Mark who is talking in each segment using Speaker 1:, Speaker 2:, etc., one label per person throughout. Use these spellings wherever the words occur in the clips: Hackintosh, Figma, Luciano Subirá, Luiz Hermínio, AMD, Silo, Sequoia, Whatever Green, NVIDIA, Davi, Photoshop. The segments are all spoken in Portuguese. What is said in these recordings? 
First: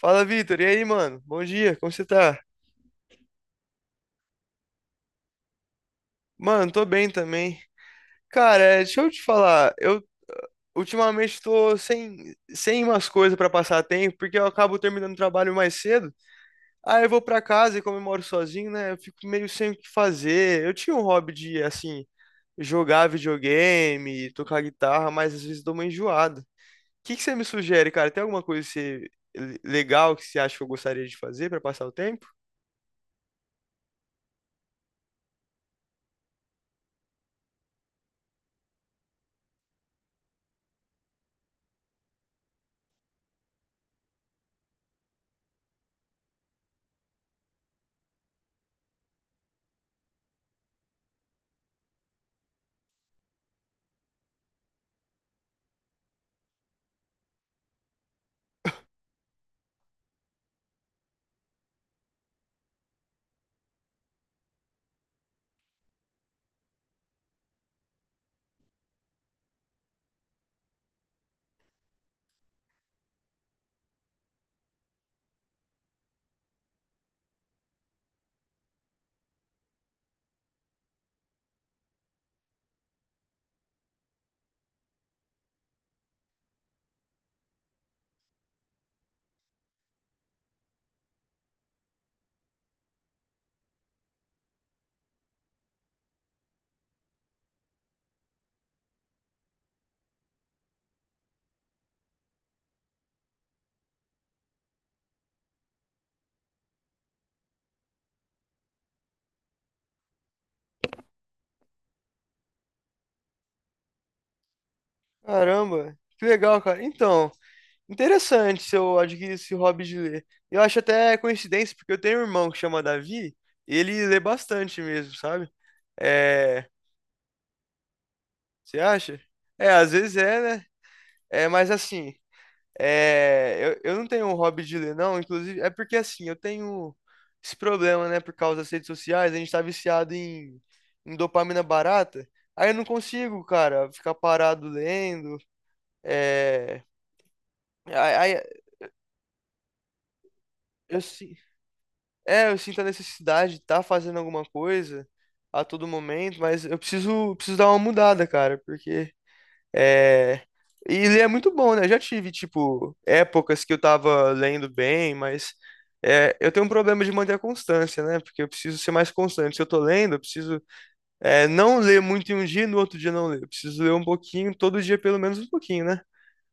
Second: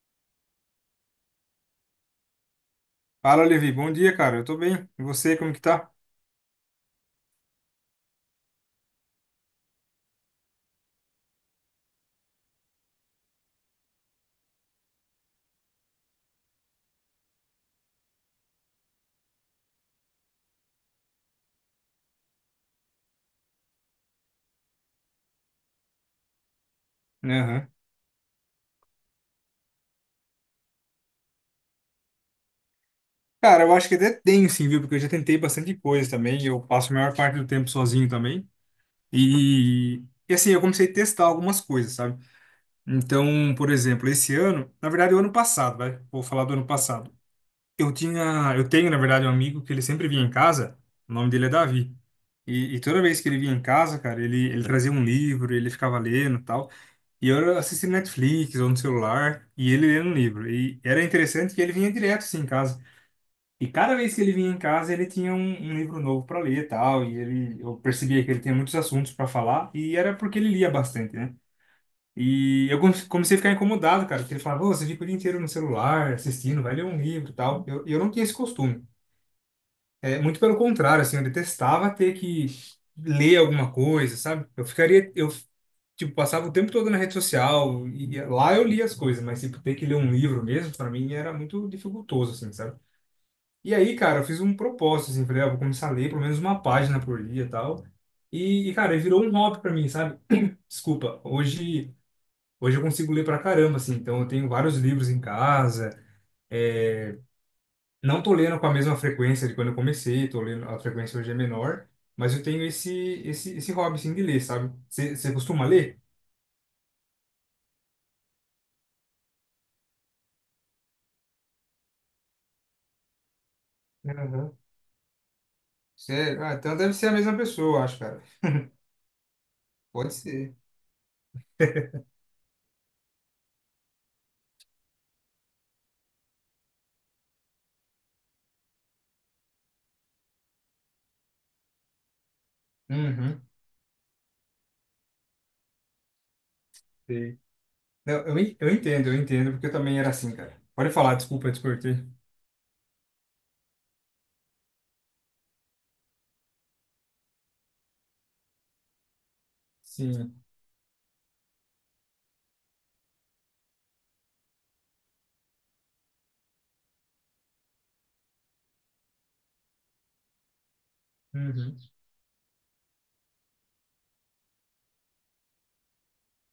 Speaker 1: Fala, Vitor. E aí, mano? Bom dia, como você tá?
Speaker 2: Fala, Levi. Bom dia, cara. Eu tô bem. E você, como que tá?
Speaker 1: Mano, tô bem também. Cara, deixa eu te falar, eu ultimamente tô sem umas coisas pra passar tempo, porque eu acabo terminando o trabalho mais cedo. Aí eu vou pra casa e como eu moro sozinho, né? Eu fico meio sem o que fazer. Eu tinha um hobby de, assim, jogar videogame, tocar guitarra, mas às vezes dou uma enjoada. O que que você me
Speaker 2: Aham.
Speaker 1: sugere, cara? Tem alguma coisa que legal que você acha que eu gostaria de fazer pra passar o tempo?
Speaker 2: Cara, eu acho que até tenho, sim, viu? Porque eu já tentei bastante coisa também. Eu passo a maior parte do tempo sozinho também. E, e assim, eu comecei a testar algumas coisas, sabe? Então, por exemplo, esse ano, na verdade, o ano passado, vai. Vou falar do ano passado. Eu tinha, eu tenho, na verdade, um amigo que ele sempre vinha em casa. O nome dele é Davi. E toda vez que ele vinha em casa, cara, ele trazia um livro, ele ficava lendo e tal. E eu assisti Netflix ou no celular, e ele lendo um livro. E era interessante que ele vinha direto assim em casa. E cada vez que ele vinha em casa, ele tinha um livro novo para ler e tal. Eu percebia que ele tinha muitos assuntos para falar, e era porque ele lia bastante, né? E eu comecei a ficar incomodado, cara, porque ele falava, "Ô, você fica o dia inteiro no celular, assistindo, vai ler um livro e tal. Eu não tinha esse costume. É, muito pelo contrário, assim, eu detestava ter que ler alguma coisa, sabe? Eu, tipo, passava o tempo todo na rede social e lá eu lia as coisas, mas, tipo, ter que ler um livro mesmo, para mim, era muito dificultoso, assim, sabe? E aí, cara, eu fiz um propósito, assim, falei, ah, vou começar a ler pelo menos uma página por dia e tal. E, cara, virou um hobby para mim, sabe? Desculpa, hoje eu consigo ler pra caramba, assim, então eu tenho vários livros em casa. Não tô lendo com a mesma frequência de quando eu comecei, tô lendo, a frequência hoje é menor, mas eu tenho esse hobby, assim, de ler, sabe? Você costuma
Speaker 1: Caramba,
Speaker 2: ler?
Speaker 1: que legal, cara. Então, interessante se eu adquirir esse hobby de ler. Eu acho até coincidência, porque eu tenho um irmão que chama Davi, e ele lê
Speaker 2: Aham.
Speaker 1: bastante mesmo, sabe?
Speaker 2: Sério? Ah,
Speaker 1: É,
Speaker 2: então deve ser a mesma pessoa, eu acho, cara.
Speaker 1: você acha? É, às
Speaker 2: Pode
Speaker 1: vezes é,
Speaker 2: ser.
Speaker 1: né? É, mas assim, eu não tenho um hobby de ler, não. Inclusive, é porque assim, eu tenho esse problema, né? Por causa das redes sociais, a gente tá viciado em dopamina barata. Aí eu não
Speaker 2: Uhum,
Speaker 1: consigo, cara, ficar parado lendo. É,
Speaker 2: sei. Não,
Speaker 1: aí,
Speaker 2: eu,
Speaker 1: aí
Speaker 2: en- eu entendo, eu entendo, porque eu também era assim, cara. Pode
Speaker 1: eu,
Speaker 2: falar,
Speaker 1: si,
Speaker 2: desculpa, eu te cortei.
Speaker 1: É, eu sinto a necessidade de estar fazendo alguma coisa a todo momento, mas eu preciso dar uma mudada, cara, porque é.
Speaker 2: Sim.
Speaker 1: E ler é muito bom, né? Eu já tive, tipo, épocas que eu tava lendo bem, mas é, eu tenho um problema de manter a constância, né? Porque eu preciso ser mais constante. Se eu tô lendo, eu preciso não
Speaker 2: Uhum.
Speaker 1: ler muito em um dia e no outro dia não ler. Eu preciso ler um pouquinho, todo dia pelo menos um pouquinho, né?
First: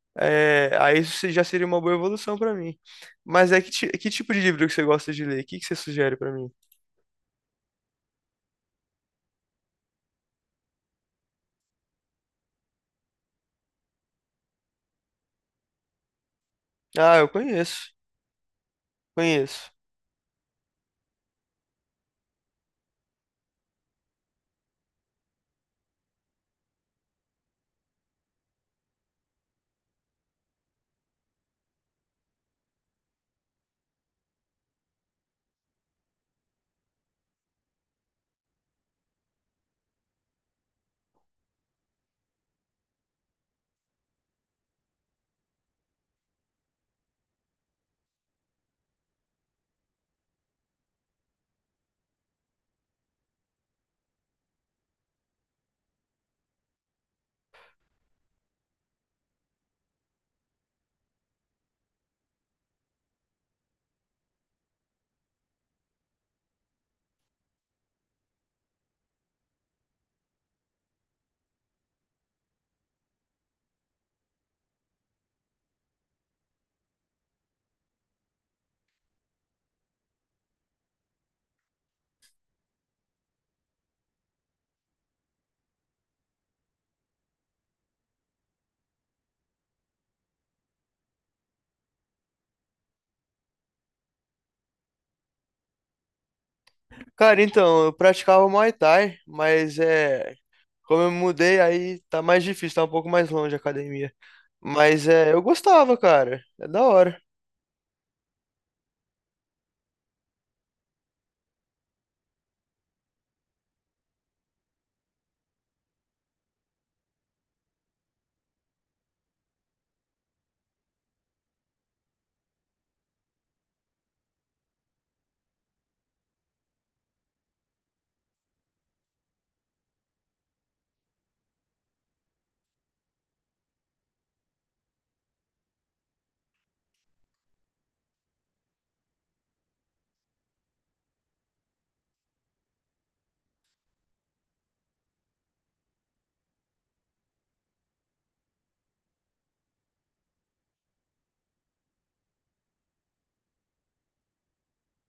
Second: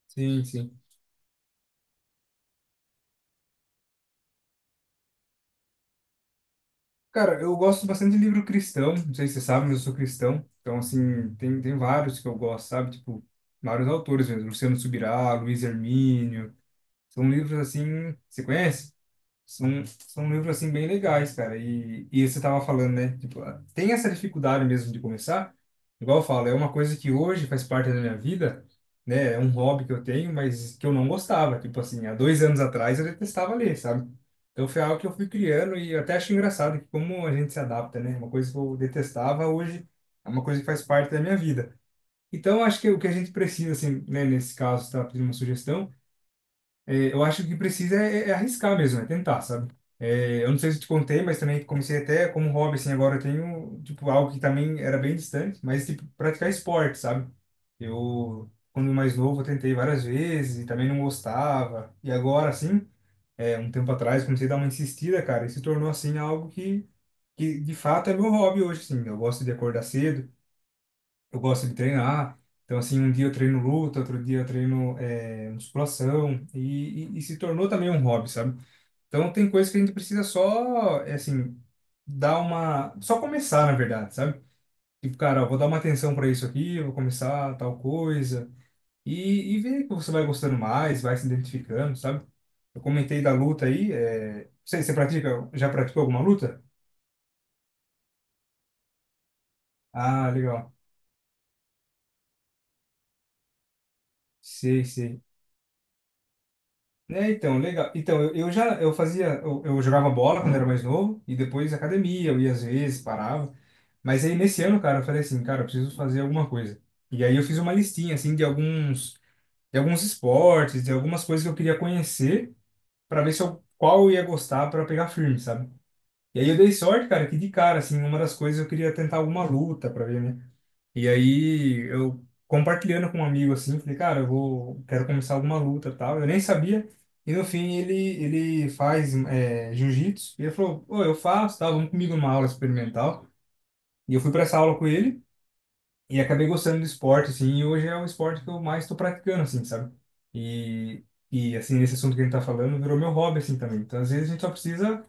Speaker 2: Sim,
Speaker 1: É,
Speaker 2: sim.
Speaker 1: aí já seria uma boa evolução pra mim. Mas é que, que tipo de livro que você gosta de ler? O que que você sugere pra mim?
Speaker 2: Cara, eu gosto bastante de livro cristão, não sei se você sabe, mas eu sou cristão. Então, assim, tem vários que eu gosto, sabe? Tipo, vários autores mesmo. Luciano Subirá, Luiz Hermínio.
Speaker 1: Ah, eu
Speaker 2: São livros
Speaker 1: conheço,
Speaker 2: assim, você conhece?
Speaker 1: conheço.
Speaker 2: São livros assim bem legais, cara. E você tava falando, né? Tipo, ah, tem essa dificuldade mesmo de começar. Igual eu falo, é uma coisa que hoje faz parte da minha vida, né? É um hobby que eu tenho, mas que eu não gostava. Tipo assim, há 2 anos atrás eu detestava ler, sabe? Então foi algo que eu fui criando e eu até acho engraçado que como a gente se adapta, né? Uma coisa que eu detestava hoje é uma coisa que faz parte da minha vida. Então acho que o que a gente precisa, assim, né? Nesse caso, tá pedindo uma sugestão é, eu acho que precisa é, arriscar mesmo, é tentar, sabe? É, eu não sei se eu te contei, mas também comecei até como hobby, assim, agora eu tenho, tipo, algo que também era bem distante, mas, tipo, praticar esporte, sabe? Eu, quando mais novo, eu tentei várias vezes e também não gostava. E agora, assim, é, um tempo atrás, comecei a dar uma insistida, cara, e se tornou, assim, algo que de fato é meu hobby hoje, assim. Eu gosto de acordar cedo, eu gosto de treinar. Então, assim, um dia eu treino luta, outro dia eu treino é, musculação, e se tornou também um hobby, sabe? Então, tem coisas que a gente precisa só, é, assim, dar uma. Só começar, na verdade, sabe? Tipo, cara, ó, vou dar uma atenção para isso aqui, vou começar tal coisa, e ver que você vai gostando mais, vai se identificando, sabe? Eu comentei da luta aí, sei, você pratica, já praticou alguma luta?
Speaker 1: Cara, então, eu praticava Muay Thai, mas
Speaker 2: Ah,
Speaker 1: é,
Speaker 2: legal.
Speaker 1: como eu me mudei, aí tá mais difícil, tá um pouco mais longe a academia.
Speaker 2: Sei,
Speaker 1: Mas
Speaker 2: sei.
Speaker 1: é, eu gostava, cara. É da hora.
Speaker 2: É, então, legal. Então, eu já eu fazia, eu jogava bola quando era mais novo e depois academia, eu ia às vezes, parava. Mas aí nesse ano, cara, eu falei assim, cara, eu preciso fazer alguma coisa. E aí eu fiz uma listinha assim de alguns esportes, de algumas coisas que eu queria conhecer para ver se eu, qual eu ia gostar para pegar firme, sabe? E aí eu dei sorte, cara, que de cara assim, uma das coisas eu queria tentar alguma luta para ver, né? E aí eu compartilhando com um amigo assim, falei, cara, quero começar alguma luta, e tal. Eu nem sabia. E no fim ele faz é, jiu-jitsu e ele falou, pô, eu faço, tal, vamos comigo numa aula experimental. E eu fui para essa aula com ele e acabei gostando do esporte assim, e hoje é o esporte que eu mais estou praticando assim, sabe? E e assim, esse assunto que a gente tá falando virou meu hobby assim também. Então, às vezes a gente só precisa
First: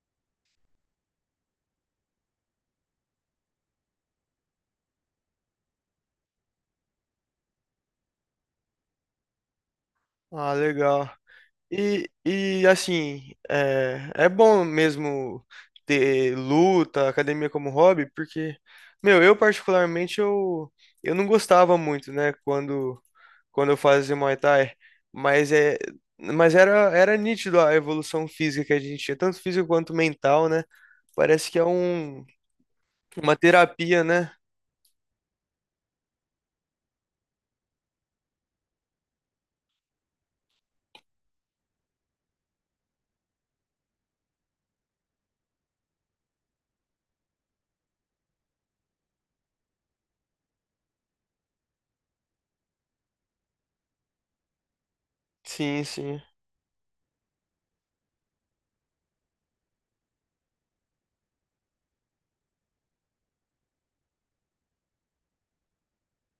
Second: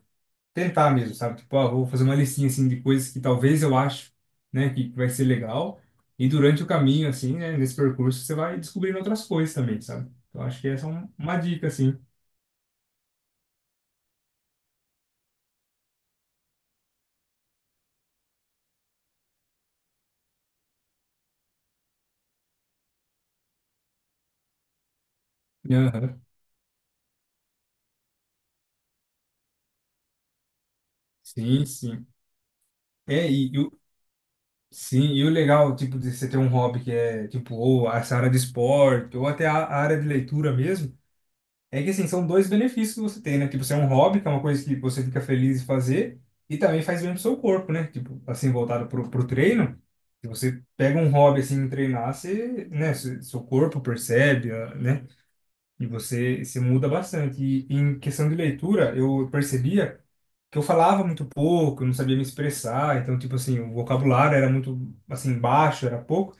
Speaker 2: tentar mesmo, sabe? Tipo, ah, vou fazer uma listinha assim de coisas que talvez eu acho, né, que vai ser legal. E durante o caminho, assim, né, nesse percurso, você vai descobrindo outras coisas também, sabe? Então,
Speaker 1: Ah,
Speaker 2: acho que essa é
Speaker 1: legal.
Speaker 2: uma dica, assim.
Speaker 1: E, assim, é bom mesmo ter luta, academia como hobby, porque, meu, eu particularmente eu não gostava muito, né, quando eu fazia Muay Thai, mas é,
Speaker 2: Aham.
Speaker 1: mas era nítido a evolução física que a gente tinha, tanto física quanto mental, né? Parece que é
Speaker 2: Sim, sim.
Speaker 1: um
Speaker 2: É,
Speaker 1: uma
Speaker 2: e, e o,
Speaker 1: terapia, né?
Speaker 2: sim, e o legal, tipo, de você ter um hobby que é, tipo, ou essa área de esporte, ou até a área de leitura mesmo. É que assim, são dois benefícios que você tem, né? Tipo, você é um hobby, que é uma coisa que você fica feliz em fazer, e também faz bem pro seu corpo, né? Tipo, assim, voltado pro treino, se você pega um hobby assim em treinar, você, né, seu corpo percebe, ah, né?
Speaker 1: Sim,
Speaker 2: E
Speaker 1: sim.
Speaker 2: você se muda bastante. E em questão de leitura, eu percebia que eu falava muito pouco, eu não sabia me expressar, então, tipo assim, o vocabulário era muito, assim, baixo, era pouco.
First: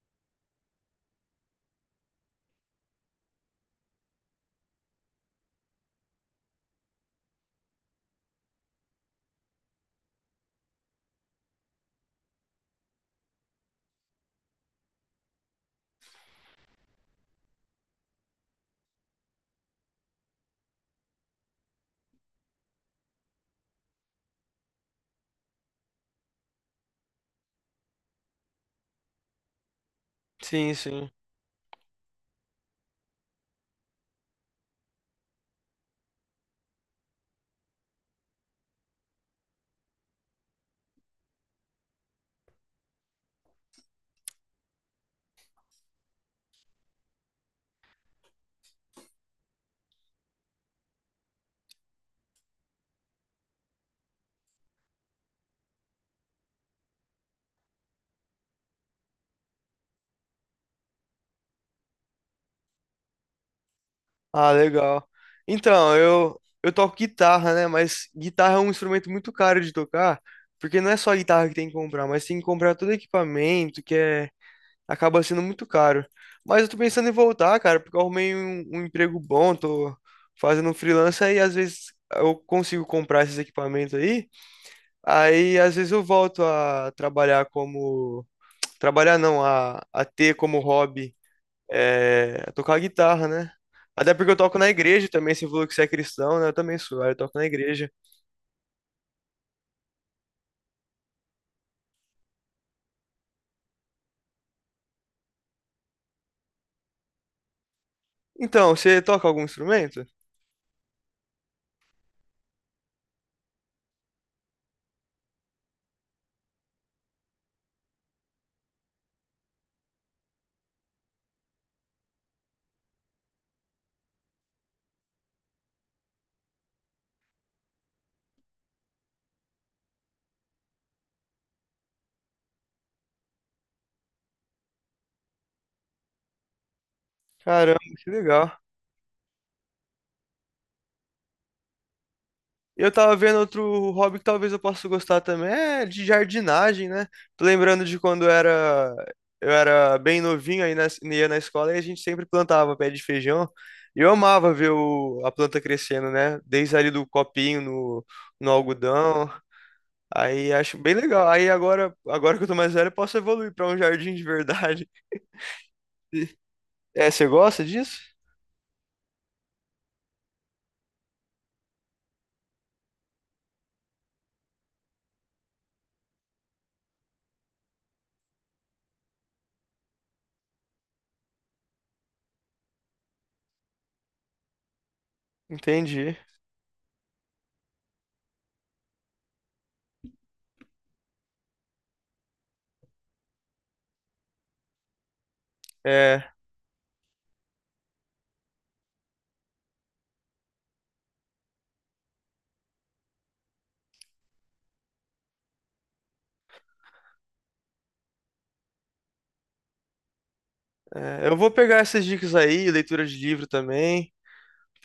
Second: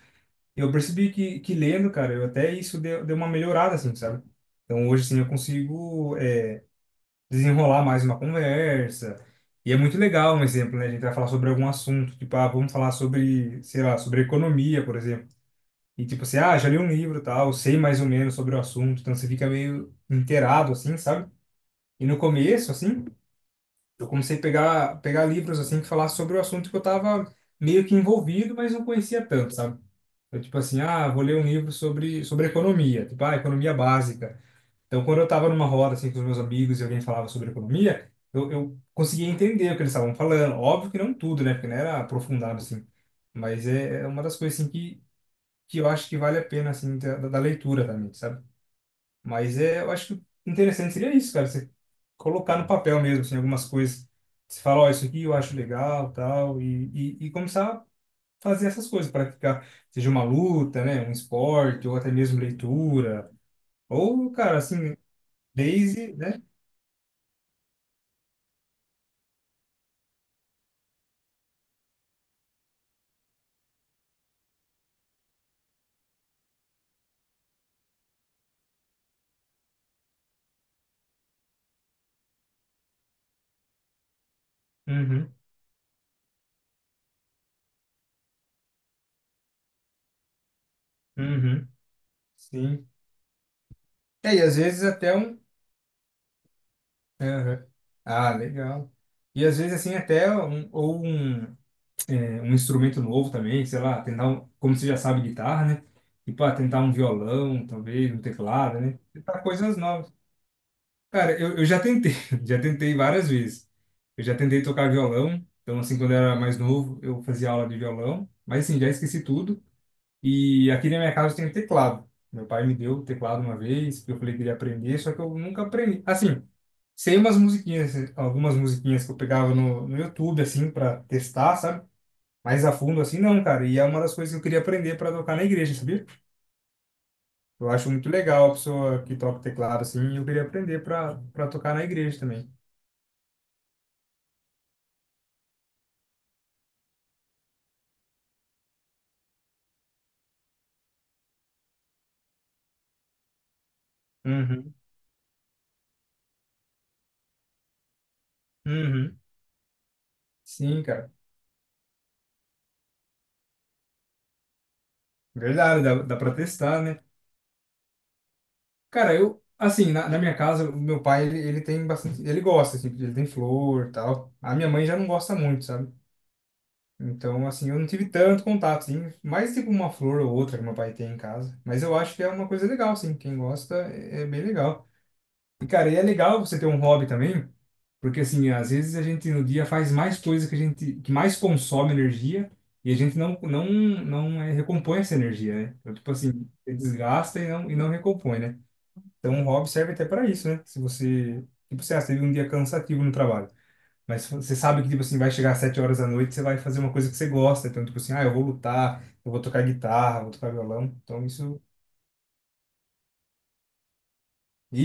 Speaker 2: Eu percebi que lendo, cara, eu até isso deu, uma melhorada, assim, sabe? Então hoje, assim, eu consigo é, desenrolar mais uma conversa. E é muito legal um exemplo, né? A gente vai falar sobre algum assunto, tipo, ah, vamos falar sobre, sei lá, sobre economia, por exemplo. E tipo assim, ah, já li um livro, e tal, sei mais ou menos sobre o assunto, então você fica meio inteirado, assim, sabe? E no começo, assim, eu comecei a pegar livros, assim, que falassem sobre o assunto que eu tava meio que envolvido, mas não conhecia tanto, sabe? Eu, tipo
Speaker 1: Sim,
Speaker 2: assim, ah,
Speaker 1: sim.
Speaker 2: vou ler um livro sobre economia, tipo, ah, economia básica. Então, quando eu tava numa roda, assim, com os meus amigos e alguém falava sobre economia, eu conseguia entender o que eles estavam falando. Óbvio que não tudo, né? Porque não era aprofundado, assim. Mas é uma das coisas, assim, que eu acho que vale a pena, assim, da leitura também, sabe? Mas é, eu acho que interessante seria isso, cara, você colocar no papel mesmo, assim, algumas coisas. Você fala, ó, isso aqui eu acho legal, tal, e começar fazer essas coisas, praticar, seja uma luta, né, um esporte, ou até mesmo leitura, ou,
Speaker 1: Ah,
Speaker 2: cara, assim,
Speaker 1: legal. Então,
Speaker 2: desde,
Speaker 1: eu
Speaker 2: né?
Speaker 1: eu toco guitarra, né? Mas guitarra é um instrumento muito caro de tocar, porque não é só a guitarra que tem que comprar, mas tem que comprar todo equipamento, que é acaba sendo muito caro. Mas eu tô pensando em voltar, cara, porque eu arrumei um emprego bom, tô fazendo um freelancer e às vezes eu consigo comprar esses equipamentos aí.
Speaker 2: Uhum,
Speaker 1: Aí às vezes eu volto a trabalhar como. Trabalhar não, a ter como hobby
Speaker 2: uhum,
Speaker 1: é, tocar
Speaker 2: sim.
Speaker 1: guitarra, né? Até porque
Speaker 2: É,
Speaker 1: eu
Speaker 2: e às
Speaker 1: toco na
Speaker 2: vezes
Speaker 1: igreja
Speaker 2: até
Speaker 1: também,
Speaker 2: um.
Speaker 1: você falou que você é cristão, né? Eu também sou, aí eu toco na
Speaker 2: Aham.
Speaker 1: igreja.
Speaker 2: Ah, legal. E às vezes, assim, até um instrumento novo também, sei lá, tentar, um, como você já sabe, guitarra, né? Tipo, ah, tentar um violão, talvez, um
Speaker 1: Então,
Speaker 2: teclado, né?
Speaker 1: você toca
Speaker 2: Tentar
Speaker 1: algum
Speaker 2: coisas
Speaker 1: instrumento?
Speaker 2: novas. Cara, eu já tentei, já tentei várias vezes. Eu já tentei tocar violão, então assim, quando eu era mais novo, eu fazia aula de violão, mas assim, já esqueci tudo. E aqui na minha casa tem um teclado. Meu pai me deu o teclado uma vez, porque eu falei que queria aprender, só que eu nunca aprendi. Assim, sei umas musiquinhas, algumas musiquinhas que eu pegava no YouTube, assim, para testar, sabe? Mais a fundo, assim, não, cara. E é uma das coisas que eu queria aprender para tocar na igreja, sabia? Eu
Speaker 1: Caramba,
Speaker 2: acho muito
Speaker 1: que
Speaker 2: legal a
Speaker 1: legal.
Speaker 2: pessoa que toca teclado, assim, e eu queria aprender para tocar na igreja também.
Speaker 1: Eu tava vendo outro hobby que talvez eu possa gostar também, é de jardinagem, né? Tô lembrando de quando eu era bem novinho, aí ia na escola e a gente sempre plantava pé de feijão. E eu amava ver
Speaker 2: Uhum.
Speaker 1: a planta crescendo, né? Desde ali do copinho no,
Speaker 2: Uhum.
Speaker 1: algodão. Aí acho
Speaker 2: Sim,
Speaker 1: bem
Speaker 2: cara.
Speaker 1: legal. Aí agora que eu tô mais velho, eu posso evoluir pra um jardim de verdade.
Speaker 2: Verdade, dá pra testar, né?
Speaker 1: É, você gosta disso?
Speaker 2: Cara, eu, assim, na minha casa, o meu pai, ele tem bastante. Ele gosta, assim, ele tem flor e tal. A minha mãe já não gosta muito, sabe? Então, assim, eu não tive tanto contato, assim. Mais tipo uma flor ou outra que meu pai tem em casa. Mas eu acho que é uma coisa legal, assim. Quem gosta é, bem legal. Cara, e é
Speaker 1: Entendi.
Speaker 2: legal você ter um hobby também, porque assim, às vezes a gente no dia faz mais coisa que a gente que mais consome energia e a gente não é, recompõe essa energia, né? Então, tipo assim,
Speaker 1: É,
Speaker 2: você desgasta e não recompõe, né? Então, um hobby serve até para isso, né? Se você, tipo, você teve um dia cansativo no trabalho, mas você sabe que tipo assim, vai chegar às 7 horas da noite, você vai fazer uma coisa que você gosta, então tipo assim, ah, eu vou lutar, eu vou tocar guitarra, vou tocar violão. Então,
Speaker 1: eu vou
Speaker 2: isso
Speaker 1: pegar essas dicas aí, leitura de livro também.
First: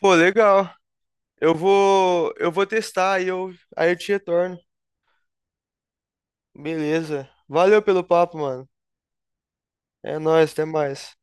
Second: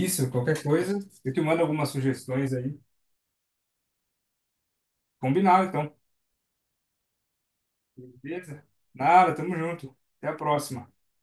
Speaker 1: Pô,
Speaker 2: qualquer
Speaker 1: legal.
Speaker 2: coisa, eu te
Speaker 1: Eu
Speaker 2: mando algumas
Speaker 1: vou, eu
Speaker 2: sugestões
Speaker 1: vou
Speaker 2: aí.
Speaker 1: testar aí eu te retorno.
Speaker 2: Combinado, então.
Speaker 1: Beleza. Valeu pelo papo,
Speaker 2: Beleza?
Speaker 1: mano.
Speaker 2: Nada, tamo junto.
Speaker 1: É
Speaker 2: Até a
Speaker 1: nóis, até
Speaker 2: próxima.
Speaker 1: mais.